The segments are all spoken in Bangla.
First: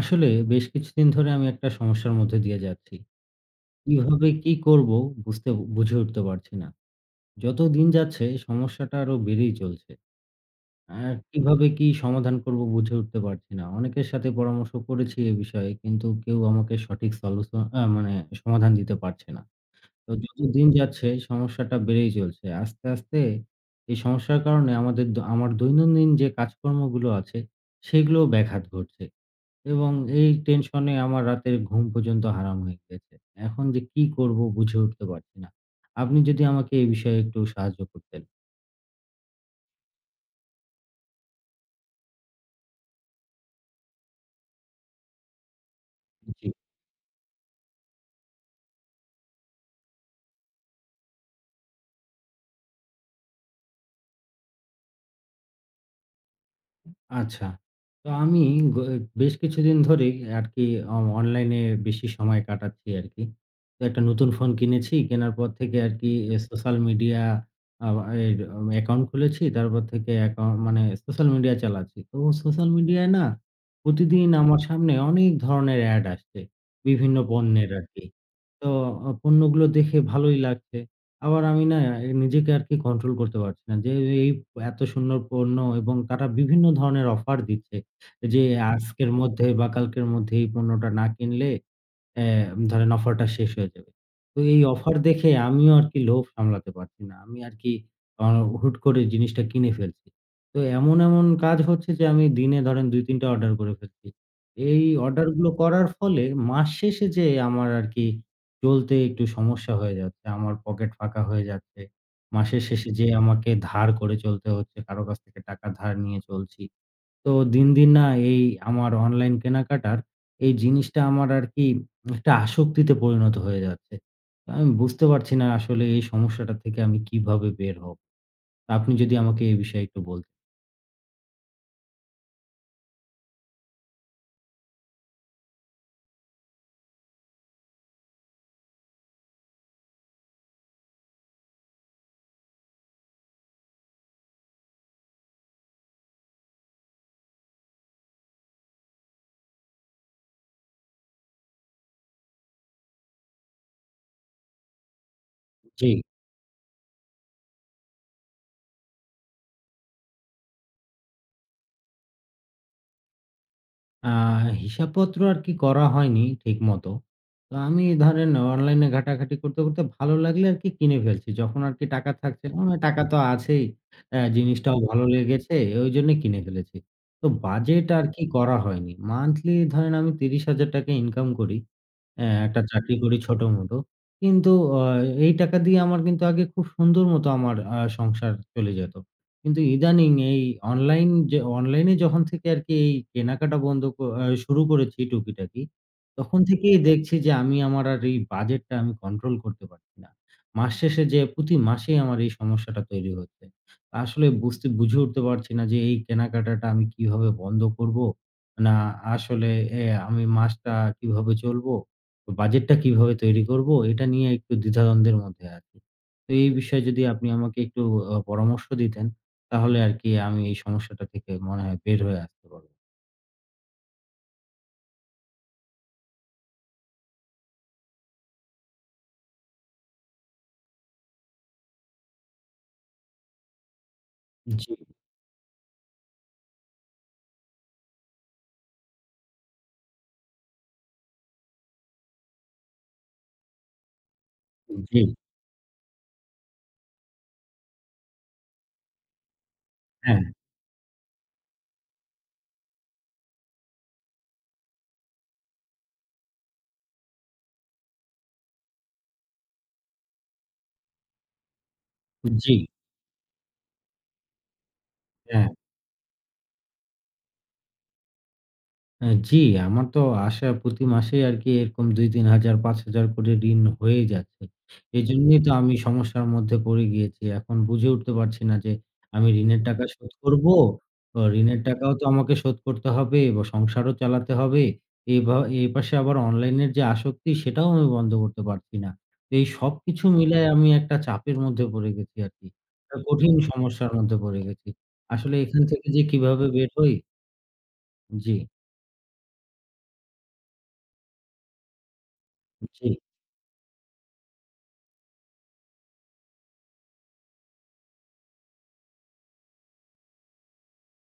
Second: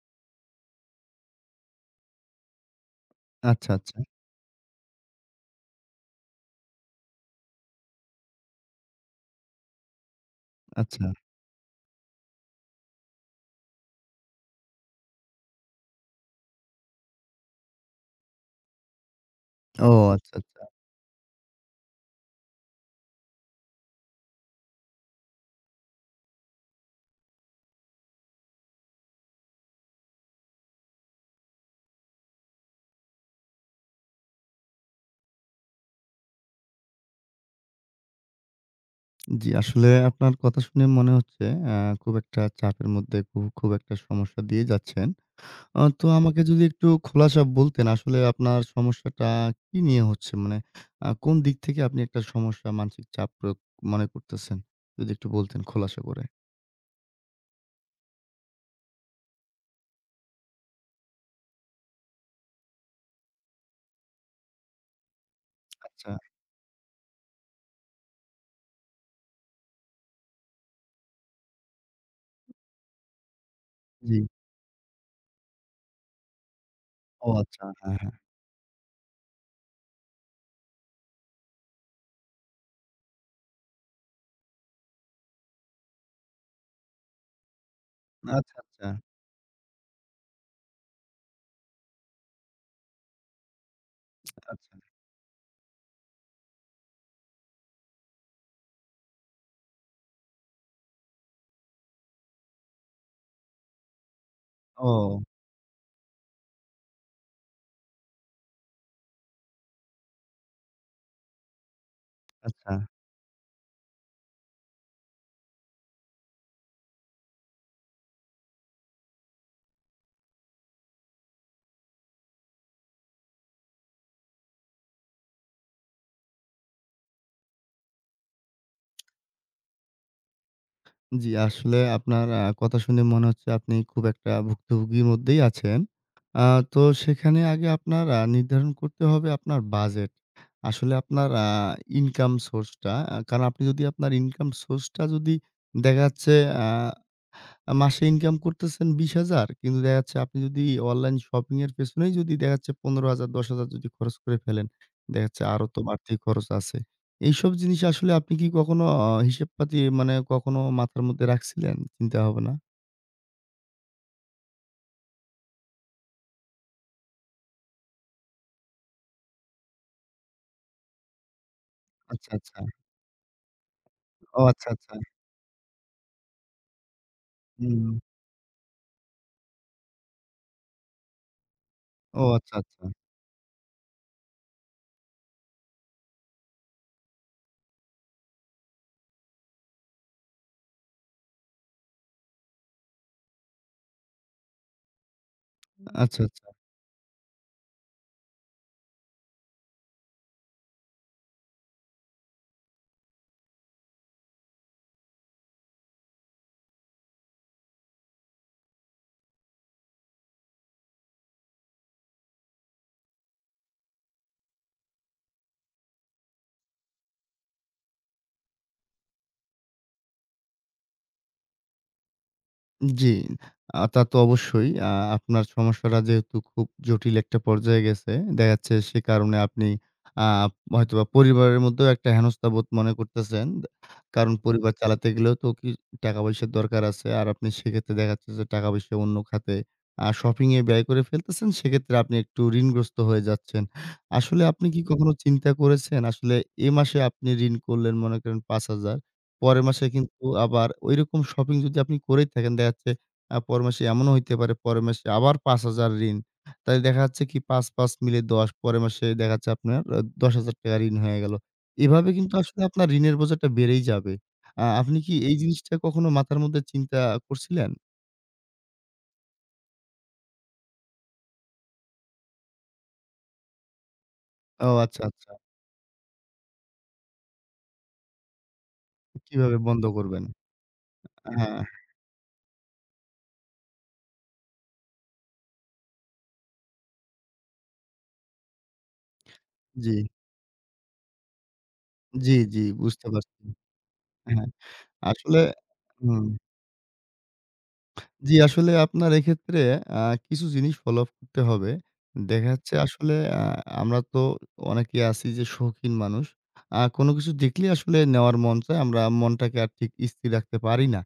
আসলে বেশ কিছুদিন ধরে আমি একটা সমস্যার মধ্যে দিয়ে যাচ্ছি। আচ্ছা, আচ্ছা, কিভাবে কি করব বুঝতে বুঝে উঠতে পারছি না। যত দিন যাচ্ছে সমস্যাটা আরো বেড়েই চলছে। আচ্ছা। আর কিভাবে কি সমাধান করব বুঝে উঠতে পারছি না। অনেকের সাথে পরামর্শ করেছি এ বিষয়ে কিন্তু কেউ আমাকে সঠিক সলিউশন মানে সমাধান দিতে পারছে না। ও তো আচ্ছা, যত আচ্ছা। দিন যাচ্ছে সমস্যাটা বেড়েই চলছে। আস্তে, আস্তে এই সমস্যার কারণে আমার দৈনন্দিন যে কাজকর্মগুলো আছে সেগুলোও ব্যাঘাত ঘটছে। এবং এই টেনশনে আমার রাতের ঘুম পর্যন্ত হারাম হয়ে গেছে। এখন যে কি করব বুঝে উঠতে পারছি না। আপনি যদি আমাকে এই বিষয়ে একটু সাহায্য করতেন। জি, আসলে আপনার কথা শুনে মনে হচ্ছে আ খুব একটা চাপের মধ্যে খুব একটা সমস্যা দিয়ে যাচ্ছেন। তো আমাকে জি। যদি একটু খোলাসা বলতেন আসলে আপনার সমস্যাটা কি নিয়ে হচ্ছে? মানে কোন দিক থেকে আপনি একটা সমস্যা মানসিক চাপ প্রয়োগ মনে করতেছেন? যদি একটু বলতেন খোলাসা করে। আচ্ছা। তো আমি গ বেশ কিছুদিন ধরেই আরকি অনলাইনে বেশি সময় কাটাচ্ছি আরকি। তো একটা নতুন ফোন কিনেছি। কেনার পর থেকে আচ্ছা, আরকি এ সোশ্যাল মিডিয়া আ এর অ্যাকাউন্ট খুলেছি। তারপর থেকে অ্যাকাউন্ট মানে সোশ্যাল মিডিয়া চালাচ্ছি। তো সোশ্যাল মিডিয়ায় না জি। প্রতিদিন আমার সামনে অনেক ধরনের এড আসছে। বিভিন্ন ও আচ্ছা। পণ্যের হ্যাঁ, আরকি। হ্যাঁ। তো পণ্যগুলো দেখে ভালোই লাগছে। আবার আমি না এ নিজেকে আরকি কন্ট্রোল করতে পারছি না। যে এই এত সুন্দর পণ্য এবং তারা বিভিন্ন ধরনের অফার দিচ্ছে। যে আচ্ছা, হুম। আচ্ছা, আজকের মধ্যে বা কালকের মধ্যে এই পণ্যটা না কিনলে হ্যাঁ, ধরেন অফারটা শেষ হয়ে যাবে। তো এই আচ্ছা। অফার দেখে আমিও আরকি লোভ সামলাতে পারছি না। আমি আরকি আ হুট করে জিনিসটা কিনে ফেলছি। তো এমন কাজ হচ্ছে যে আমি দিনে ধরেন ২-৩ টা অর্ডার করে ফেলছি। এই ও অর্ডারগুলো করার ফলে মাস শেষে যেয়ে আমার আরকি চলতে একটু সমস্যা হয়ে যাচ্ছে। আমার পকেট ফাঁকা হয়ে যাচ্ছে। মাসের আচ্ছা। শেষে যেয়ে আমাকে ধার করে চলতে হচ্ছে। কারো কাছ থেকে টাকা ধার নিয়ে চলছি। তো দিন না এই আমার অনলাইন কেনাকাটার এই জিনিসটা আমার আরকি একটা আসক্তিতে পরিণত হয়ে যাচ্ছে। আমি বুঝতে পারছি না আসলে এই সমস্যাটা থেকে আমি কিভাবে বের হব? আপনি যদি আমাকে এই বিষয়ে একটু বলতেন। জি, আসলে আপনার কথা শুনে মনে হচ্ছে আপনি খুব একটা ভুক্তভোগীর মধ্যেই আছেন। আ তো সেখানে আগে আপনার নির্ধারণ করতে হবে আপনার বাজেট। আসলে আপনার ইনকাম সোর্সটা কারণ আপনি যদি আপনার ইনকাম সোর্সটা যদি দেখা যাচ্ছে আ আ মাসে ইনকাম করতেছেন ২০,০০০, কিন্তু দেখা যাচ্ছে আপনি যদি অনলাইন শপিং এর পেছনেই যদি দেখা যাচ্ছে ১৫,০০০, ১০,০০০ যদি খরচ করে ফেলেন, দেখা যাচ্ছে আরো তো জি। বাড়তি খরচ আছে। এইসব জিনিস আসলে আপনি কি কখনো হিসেব পাতি মানে কখনো মাথার মধ্যে রাখছিলেন চিন্তা ভাবনা? আ হিসাবপত্র আরকি করা হয়নি ঠিকমতো। তো আমি ধরেন অনলাইনে ঘাটাঘাটি করতে, করতে ভালো লাগলে আরকি কিনে ফেলছি। যখন আরকি টাকা আচ্ছা, থাকছে না, আচ্ছা। মানে টাকা তো আছেই। অ্যা ও আচ্ছা, জিনিসটাও আচ্ছা। ভালো লেগেছে, ওইজন্যে কিনে ফেলেছি। তো হুম। বাজেট আরকি করা হয়নি। মান্থলি ধরেন আমি ৳30,000 ইনকাম করি। ও হ্যাঁ, আচ্ছা, একটা আচ্ছা। চাকরি করি ছোটমোটো। কিন্তু আ এই টাকা দিয়ে আমার কিন্তু আগে খুব সুন্দর মতো আমার সংসার চলে যেত। কিন্তু ইদানিং এই অনলাইনে যখন থেকে আরকি এই কেনাকাটা বন্ধ ক আ শুরু করেছি টুকিটাকি, আচ্ছা, তখন আচ্ছা। থেকেই দেখছি যে আমি আমার আর এই বাজেটটা আমি কন্ট্রোল করতে পারছি না। মাস শেষে যেয়ে প্রতি মাসেই আমার এই সমস্যাটা তৈরি হচ্ছে। আসলে বুঝে উঠতে পারছি না যে এই কেনাকাটাটা আমি কিভাবে বন্ধ করব? না আসলে আমি মাসটা কিভাবে চলবো? তো বাজেটটা কিভাবে তৈরি করব? এটা নিয়ে একটু দ্বিধাদ্বন্দ্বের মধ্যে আছি। তো এই বিষয়ে যদি আপনি আমাকে একটু পরামর্শ দিতেন, তাহলে আরকি আমি এই সমস্যাটা থেকে মনে হয় বের হয়ে আসতে পারব। জি, তা তো অবশ্যই। আপনার সমস্যাটা যেহেতু খুব জটিল একটা পর্যায়ে গেছে, দেখা যাচ্ছে সে কারণে আপনি আ হয়তোবা পরিবারের মধ্যেও একটা হেনস্থা বোধ মনে করতেছেন। কারণ পরিবার জি। চালাতে গেলেও তো কি টাকা-পয়সার দরকার আছে। আর আপনি সেক্ষেত্রে দেখা যাচ্ছে যে টাকা-পয়সা অন্য খাতে শপিং এ ব্যয় করে ফেলতেছেন। সেক্ষেত্রে আপনি একটু ঋণগ্রস্ত হয়ে যাচ্ছেন। আসলে আপনি কি জি, কখনো চিন্তা করেছেন? আসলে এ মাসে আপনি ঋণ করলেন মনে করেন ৳৫,০০০, পরের মাসে হ্যাঁ, কিন্তু আবার ঐরকম শপিং যদি আপনি করেই থাকেন, দেখা যাচ্ছে পরের মাসে এমনও হইতে পারে পরের মাসে আবার ৫,০০০ ঋণ। তাইলে দেখা যাচ্ছে কি ৫, ৫ মিলে ১০, পরের মাসে দেখা যাচ্ছে আপনার ৳১০,০০০ ঋণ হয়ে গেল। এভাবে কিন্তু জি, আসলে আপনার ঋণের বোঝাটা বেড়েই যাবে। আপনি কি এই হ্যাঁ। জিনিসটা কখনো মাথার মধ্যে চিন্তা করছিলেন? জি, আমার তো আশা প্রতি মাসেই আরকি এরকম ২-৩ হাজার, ৫,০০০ করে ঋণ হয়ে যাচ্ছে। ও আচ্ছা, আচ্ছা। এজন্যই তো আমি সমস্যার মধ্যে পড়ে গিয়েছি। এখন বুঝে উঠতে পারছি না যে আমি কিভাবে ঋণের বন্ধ টাকা শোধ করবেন? করবো। হ্যাঁ, ঋণের টাকাও তো আমাকে শোধ করতে হবে বা সংসারও চালাতে হবে। এভা এপাশে আবার অনলাইনের যে আসক্তি সেটাও আমি বন্ধ করতে পারছি না। তো এই জি। সবকিছু মিলায় আমি একটা চাপের মধ্যে পড়ে গেছি জি, আরকি। জি, একটা বুঝতে কঠিন পারছি। সমস্যার মধ্যে পড়ে হ্যাঁ, গেছি। আসলে আসলে এখান থেকে যে হুম। কিভাবে বের হই জি, জি, আসলে আপনার এক্ষেত্রে আ কিছু জিনিস ফলো আপ করতে হবে। দেখা যাচ্ছে জি, আসলে আ আমরা তো অনেকেই আছি যে শৌখিন মানুষ। কোনো কিছু দেখলেই আসলে নেওয়ার মন চায়। আমরা মনটাকে আর ঠিক স্থির রাখতে পারি না।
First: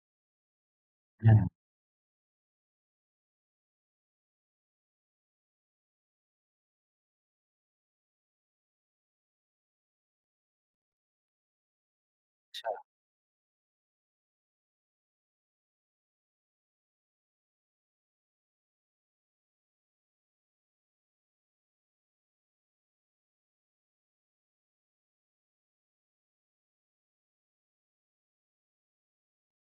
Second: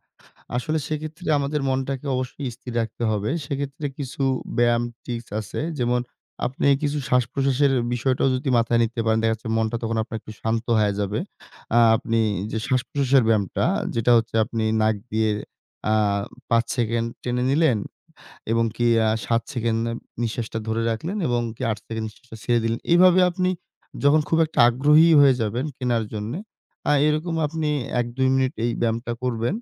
আসলে সেক্ষেত্রে হ্যাঁ। আমাদের মনটাকে অবশ্যই স্থির রাখতে হবে। সেক্ষেত্রে কিছু ব্যায়াম ট্রিক্স আছে। যেমন আপনি কিছু শ্বাস-প্রশ্বাসের বিষয়টাও যদি মাথায় নিতে পারেন, দেখা যাচ্ছে মনটা তখন আপনার একটু শান্ত হয়ে যাবে। আপনি যে আচ্ছা, শ্বাস-প্রশ্বাসের ব্যায়ামটা, যেটা হচ্ছে আপনি নাক দিয়ে আ ৫ সেকেন্ড টেনে নিলেন এবং কি ৭ সেকেন্ড নিঃশ্বাসটা ধরে রাখলেন এবং কি ৮ সেকেন্ড নিঃশ্বাসটা ছেড়ে দিলেন। এইভাবে আপনি যখন খুব একটা আগ্রহী হয়ে যাবেন কেনার জন্যে, এরকম আপনি ১-২ মিনিট এই ব্যায়ামটা করবেন।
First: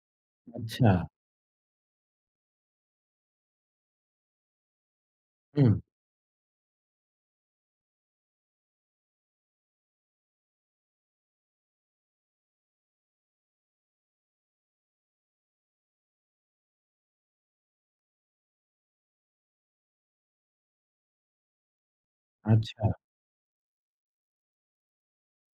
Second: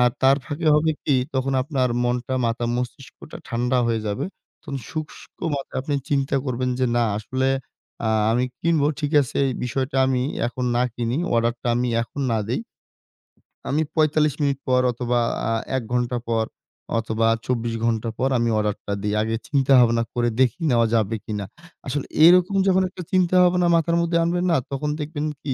আর তার ফাঁকে হবে আচ্ছা। কি তখন আপনার মনটা, মাথা, মস্তিষ্কটা ঠান্ডা হয়ে যাবে। তখন শুষ্ক হুম, মাথায় আপনি চিন্তা করবেন যে, "না আসলে আমি কিনবো। ঠিক আছে এই বিষয়টা আমি এখন না কিনি, অর্ডারটা আমি এখন না দেই।" আমি ৪৫ মিনিট পর অথবা আ ১ ঘন্টা পর অথবা ২৪ ঘন্টা পর আমি অর্ডারটা দেই। আগে চিন্তা ভাবনা করে দেখি নেওয়া যাবে কিনা। আসলে এরকম যখন আচ্ছা, একটা চিন্তা ভাবনা মাথার মধ্যে আনবেন না, তখন দেখবেন কি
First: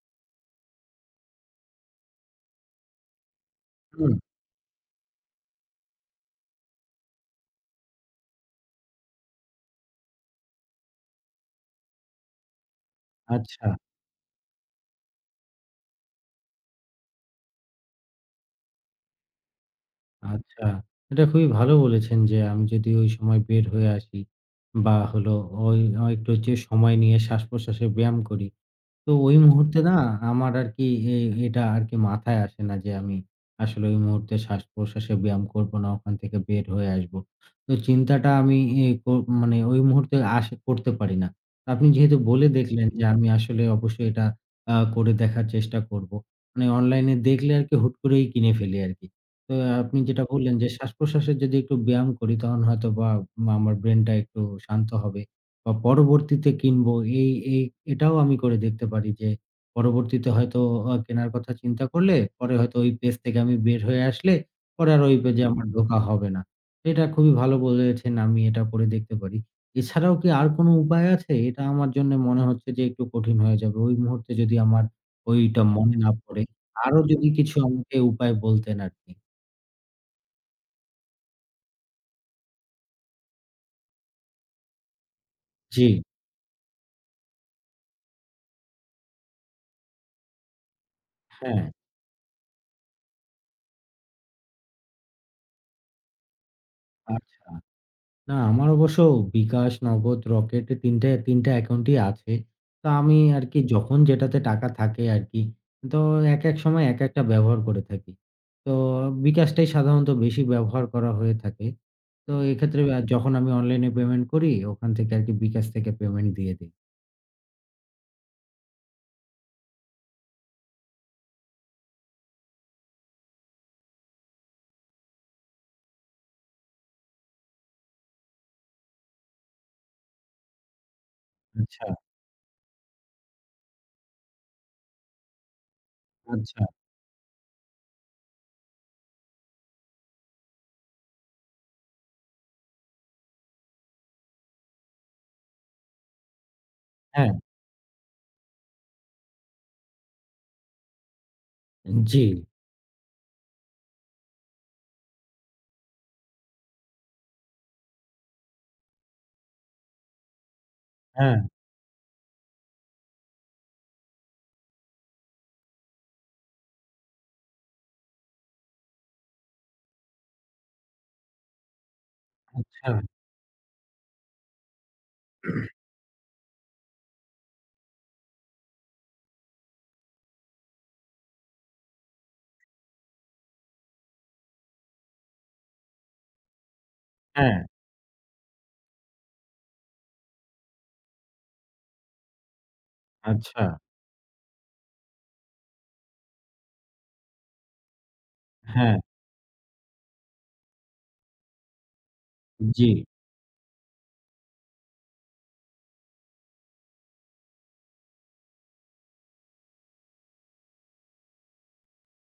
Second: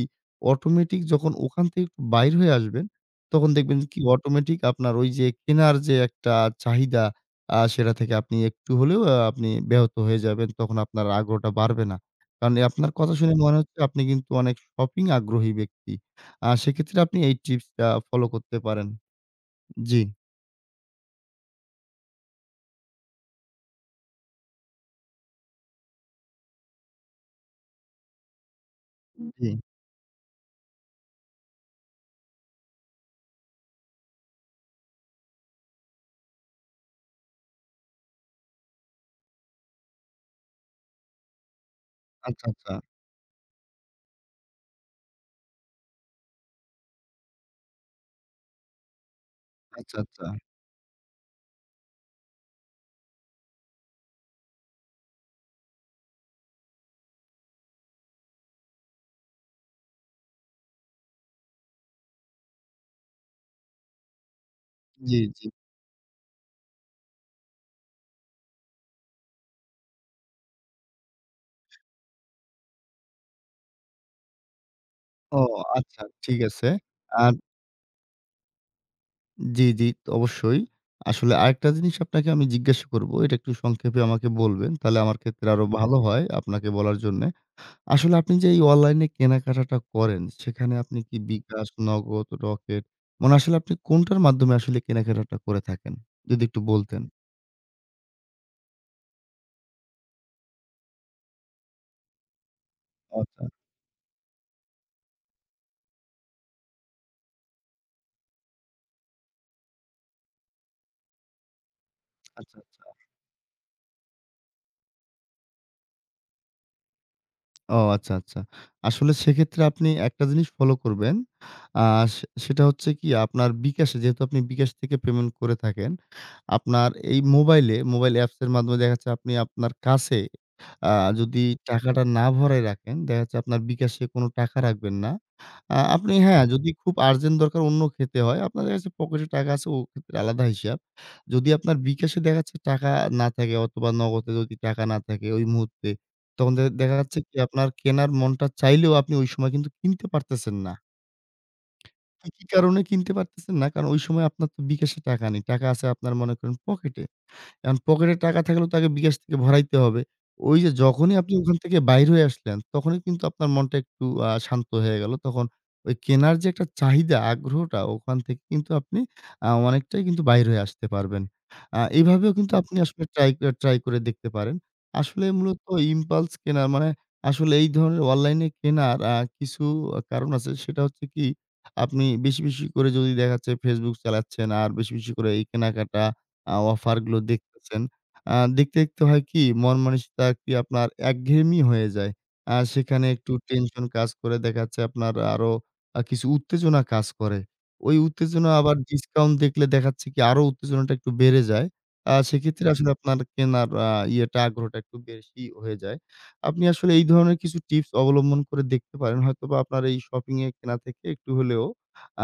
অটোমেটিক যখন ওখান থেকে একটু বাইর হয়ে আসবেন, তখন দেখবেন কি হুম, অটোমেটিক আপনার ওই যে কেনার যে একটা চাহিদা, সেটা থেকে আপনি একটু হলেও আপনি ব্যাহত হয়ে যাবেন। তখন আপনার আগ্রহটা বাড়বে না। কারণ এই আপনার কথা শুনে মনে আচ্ছা, হচ্ছে আপনি কিন্তু অনেক শপিং আগ্রহী ব্যক্তি। সেক্ষেত্রে আপনি এই টিপসটা ফলো করতে পারেন। জি, আচ্ছা। এটা খুবই ভালো বলেছেন যে, আমি যদি ওই সময় বের হয়ে আসি বা হলো ওই একটু যে সময় নিয়ে শ্বাস-প্রশ্বাসের ব্যায়াম করি, তো ওই জি। মুহূর্তে না আমার আরকি এ এটা আরকি মাথায় আসে না যে আমি আসলে ওই মুহূর্তে শ্বাস-প্রশ্বাসে ব্যায়াম করব না, ওখান থেকে বের হয়ে আসব। তো চিন্তাটা আমি এ কো মানে ওই মুহূর্তে আসে করতে পারি না। আপনি যেহেতু আচ্ছা, বলে জি। আচ্ছা, দেখলেন যে আমি আসলে অবশ্যই এটা করে দেখার চেষ্টা করব। মানে অনলাইনে দেখলে আরকি হুট করেই কিনে ফেলি আরকি। তো আচ্ছা, আপনি যেটা আচ্ছা। বললেন যে শ্বাস-প্রশ্বাসের যদি একটু ব্যায়াম করি তখন হয়তোবা আমার ব্রেইনটা একটু শান্ত হবে। বা পরবর্তীতে কিনবো এই এই এটাও আমি করে দেখতে পারি যে, পরবর্তীতে হয়তো কেনার কথা চিন্তা করলে পরে হয়তো ওই পেজ থেকে আমি বের হয়ে আসলে পরে আর ওই জি, পেজে জি। হুম। আমার ঢোকা হবে না। এটা খুবই ভালো বলেছেন, আমি এটা করে দেখতে পারি। এছাড়াও কি আর কোনো উপায় আছে? এটা আমার জন্যে মনে হচ্ছে যে একটু কঠিন হয়ে যাবে। ওই মুহূর্তে যদি আমার ও ওইটা মনে আচ্ছা, না ঠিক পড়ে। আছে। আরো যদি আর কিছু আমাকে উপায় বলতেন আরকি। জি, জি, অবশ্যই। আসলে আরেকটা জিনিস আপনাকে আমি জিজ্ঞাসা করব। এটা একটু সংক্ষেপে আমাকে বলবেন। তাহলে আমার ক্ষেত্রে আরো জি, ভালো হয় আপনাকে বলার জন্যে। আসলে আপনি যে এই অনলাইনে কেনাকাটাটা করেন, সেখানে আপনি কি হ্যাঁ, বিকাশ, নগদ, রকেট মানে আসলে আপনি কোনটার মাধ্যমে আসলে কেনাকাটাটা করে থাকেন? যদি একটু বলতেন। আচ্ছা। না, আমার অবশ্য বিকাশ, নগদ, রকেট ৩ টায় ৩ টা অ্যাকাউন্টই আছে। তো আমি আচ্ছা, আরকি যখন যেটাতে টাকা থাকে আরকি, তো একেক সময় একেকটা ব্যবহার করে থাকি। তো বিকাশটাই সাধারণত বেশি ব্যবহার করা হয়ে থাকে। তো আচ্ছা, এক্ষেত্রে আচ্ছা। যখন আমি অনলাইনে পেমেন্ট করি, ওখান থেকে আরকি বিকাশ থেকে পেমেন্ট দিয়ে দেই। ও আচ্ছা, আচ্ছা। আসলে সেক্ষেত্রে আপনি একটা জিনিস ফলো করবেন। আ সে সেটা হচ্ছে কি আপনার বিকাশে যেহেতু আপনি বিকাশ থেকে পেমেন্ট করে থাকেন, আপনার এই মোবাইলে, মোবাইল অ্যাপসের মাধ্যমে দেখা যাচ্ছে আপনি আপনার কাছে আ যদি আচ্ছা, টাকাটা না ভরায় রাখেন, দেখা যাচ্ছে আপনার বিকাশে কোনো টাকা রাখবেন না। আপনি হ্যাঁ, আচ্ছা। যদি খুব আর্জেন্ট দরকার অন্য ক্ষেত্রে হয়, আপনার কাছে পকেটে টাকা আছে, ও ক্ষেত্রে আলাদা হিসাব। যদি আপনার বিকাশে দেখা যাচ্ছে টাকা না থাকে অথবা নগদে যদি টাকা না থাকে ওই মুহূর্তে, তখন দেখা যাচ্ছে হ্যাঁ, কি আপনার কেনার মনটা চাইলেও আপনি ওই সময় কিন্তু কিনতে পারতেছেন না। জি। কি, কি কারণে কিনতে পারতেছেন না? কারণ ওই সময় আপনার তো বিকাশে টাকা নেই। টাকা আছে আপনার মনে করেন পকেটে। এখন পকেটে টাকা থাকলেও তাকে বিকাশ থেকে ভরাইতে হবে। ওই যে যখনই আপনি হ্যাঁ, ওখান থেকে বাইর হয়ে আসলেন, তখনই কিন্তু আপনার মনটা একটু শান্ত হয়ে গেল। তখন ওই কেনার যে একটা চাহিদা, আগ্রহটা ওখান থেকে কিন্তু আপনি অনেকটাই কিন্তু বাইর হয়ে আসতে পারবেন। এভাবেও কিন্তু আপনি আচ্ছা। আসলে ট্রাই করে দেখতে পারেন। আসলে মূলত ইম্পালস কেনা মানে আসলে এই ধরনের অনলাইনে কেনার কিছু কারণ আছে। সেটা হচ্ছে কি আপনি বেশি, বেশি করে যদি দেখা যাচ্ছে Facebook চালাচ্ছেন আর বেশি, বেশি করে এই কেনাকাটা অফার গুলো হ্যাঁ, দেখতেছেন। আ দেখতে, দেখতে হয় কি মন মানসিকতা কি আপনার একঘেয়েমি হয়ে যায়। সেখানে একটু আচ্ছা। টেনশন কাজ করে দেখা যাচ্ছে আপনার আরো কিছু উত্তেজনা কাজ করে। ওই উত্তেজনা আবার হ্যাঁ, ডিসকাউন্ট দেখলে দেখাচ্ছে কি আরো উত্তেজনাটা একটু বেড়ে যায়। সেক্ষেত্রে জি। আসলে আপনার কেনার আ ইয়েটা আগ্রহটা একটু বেশি হয়ে যায়। আপনি আসলে এই ধরনের কিছু টিপস অবলম্বন করে দেখতে পারেন। হয়তোবা আপনার এই শপিং এ কেনা থেকে একটু হলেও আ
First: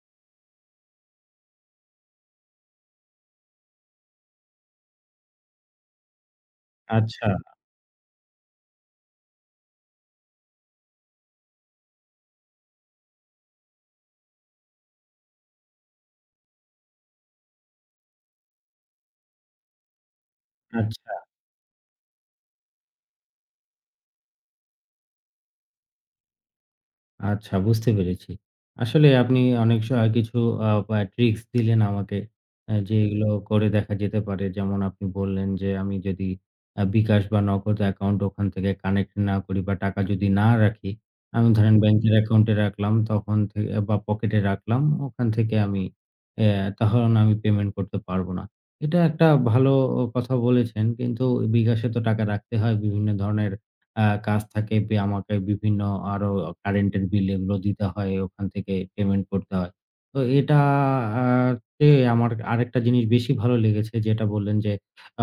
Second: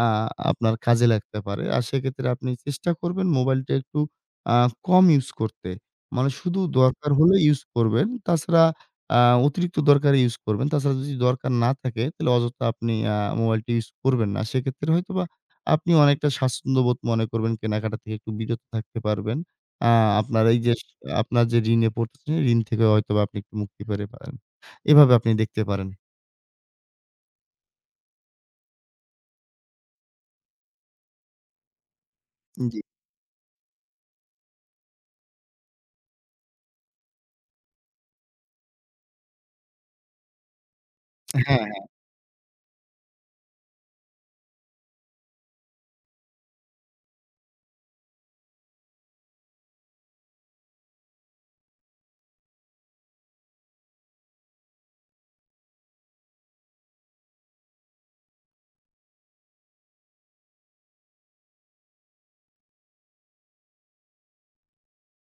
আপনার কাজে লাগতে পারে। আর সেক্ষেত্রে আপনি চেষ্টা করবেন মোবাইলটা একটু আ কম ইউজ করতে। মানে শুধু দরকার আচ্ছা, হলে ইউজ করবেন। তাছাড়া আ অতিরিক্ত দরকারে ইউজ করবেন। তাছাড়া যদি দরকার না থাকে তাহলে অযথা আপনি মোবাইলটি ইউজ করবেন না। সেক্ষেত্রে হয়তোবা আপনি অনেকটা স্বাচ্ছন্দ্যবোধ মনে করবেন। কেনাকাটা থেকে একটু বিরত থাকতে পারবেন। আ আপনার এই যে, আচ্ছা। আপনার যে ঋণে পড়তেছেন, ঋণ থেকে হয়তোবা আপনি একটু মুক্তি পেতে পারেন। এভাবে আপনি দেখতে পারেন। আচ্ছা বুঝতে পেরেছি। আসলে আপনি অনেক কিছু আ বা ট্রিকস দিলেন আমাকে অ্যা জি। যে এগুলো করে দেখা যেতে পারে। যেমন আপনি বললেন যে আমি যদি বিকাশ বা নগদ অ্যাকাউন্ট ওখান থেকে কানেক্ট না করি বা টাকা যদি না রাখি, আমি হ্যাঁ, ধরেন হ্যাঁ। ব্যাংকের অ্যাকাউন্টে রাখলাম তখন থে বা পকেটে রাখলাম ওখান থেকে আমি অ্যা তখন আমি পেমেন্ট করতে পারবো না। এটা একটা ভালো কথা বলেছেন কিন্তু বিকাশে তো টাকা রাখতে হয় বিভিন্ন ধরনের আ কাজ থাকে আমাকে বিভিন্ন আরো কারেন্টের বিল এগুলো দিতে হয়। ওখান থেকে পেমেন্ট করতে হয়। তো এটা আ তে আমার আরেকটা জিনিস বেশি ভালো লেগেছে যেটা বললেন যে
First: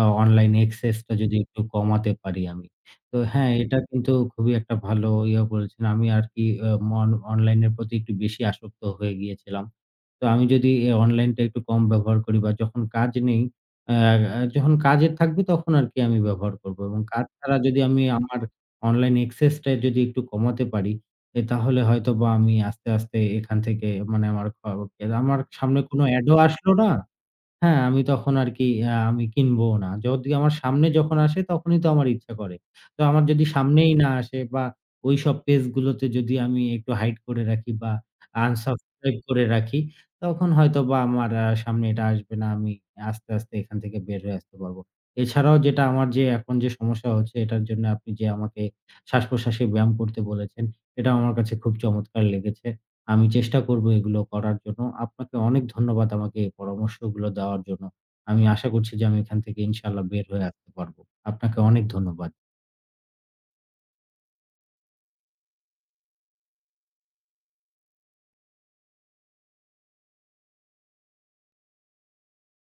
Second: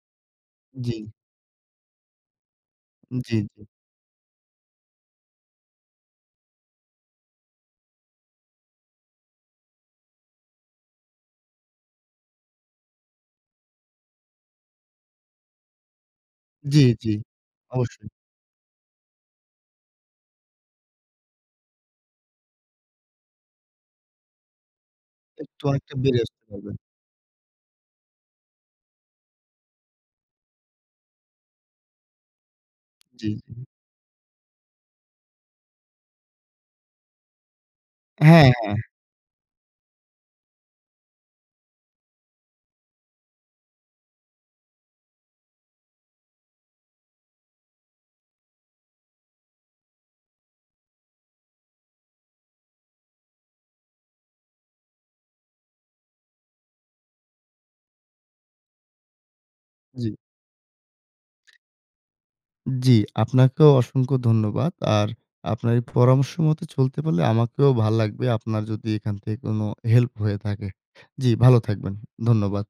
অনলাইন জি, access টা যদি একটু কমাতে পারি আমি। তো জি, হ্যাঁ, জি। এটা কিন্তু খুবই একটা ভালো ইয়ে বলেছেন। আমি আর কি মন অনলাইনের প্রতি একটু বেশি আসক্ত হয়ে গিয়েছিলাম। তো আমি যদি অনলাইনটা একটু কম ব্যবহার করি বা যখন কাজ নেই, আ আ যখন কাজে থাকবে তখন আর কি আমি ব্যবহার করব জি, এবং জি। কাজ ছাড়া যদি আমি অবশ্যই। আমার অনলাইন access টা যদি একটু কমাতে পারি, তাহলে হয়তোবা আমি আস্তে, আস্তে এখান থেকে মানে আমার খ আমার একটু সামনে অনেকটা কোনো বেড়ে এড ও আসতে আসলো পারবেন। না। হ্যাঁ, আমি তখন আরকি আমি কিনবও না। যদি আমার সামনে যখন আসে তখনই তো আমার ইচ্ছা করে। তো আমার জি, যদি জি। সামনেই না আসে বা ওইসব পেজ গুলোতে যদি আমি একটু হাইড করে রাখি বা হ্যাঁ, হ্যাঁ। আনসাবস্ক্রাইব করে রাখি, তখন হয়তোবা আমার সামনে এটা আসবে না। আমি আস্তে, আস্তে এখান থেকে বের হয়ে আসতে পারবো। এছাড়াও যেটা আমার যে এখন যে সমস্যা হচ্ছে এটার জন্য আপনি যে আমাকে শ্বাস-প্রশ্বাসে ব্যায়াম করতে বলেছেন, এটাও আমার কাছে খুব চমৎকার লেগেছে। আমি চেষ্টা করব এগুলো করার জন্য। আপনাকে অনেক ধন্যবাদ আমাকে এই পরামর্শগুলো দেওয়ার জন্য। আমি আশা করছি যে আমি এখান থেকে ইনশাআল্লাহ জি। বের হয়ে আসতে পারব। আপনাকে অনেক ধন্যবাদ। জি, আপনাকেও অসংখ্য ধন্যবাদ। আর আপনার এই পরামর্শ মতো চলতে পারলে আমাকেও ভাল লাগবে, আপনার যদি এখান থেকে কোনো হেল্প হয়ে থাকে। জি, ভালো থাকবেন। ধন্যবাদ।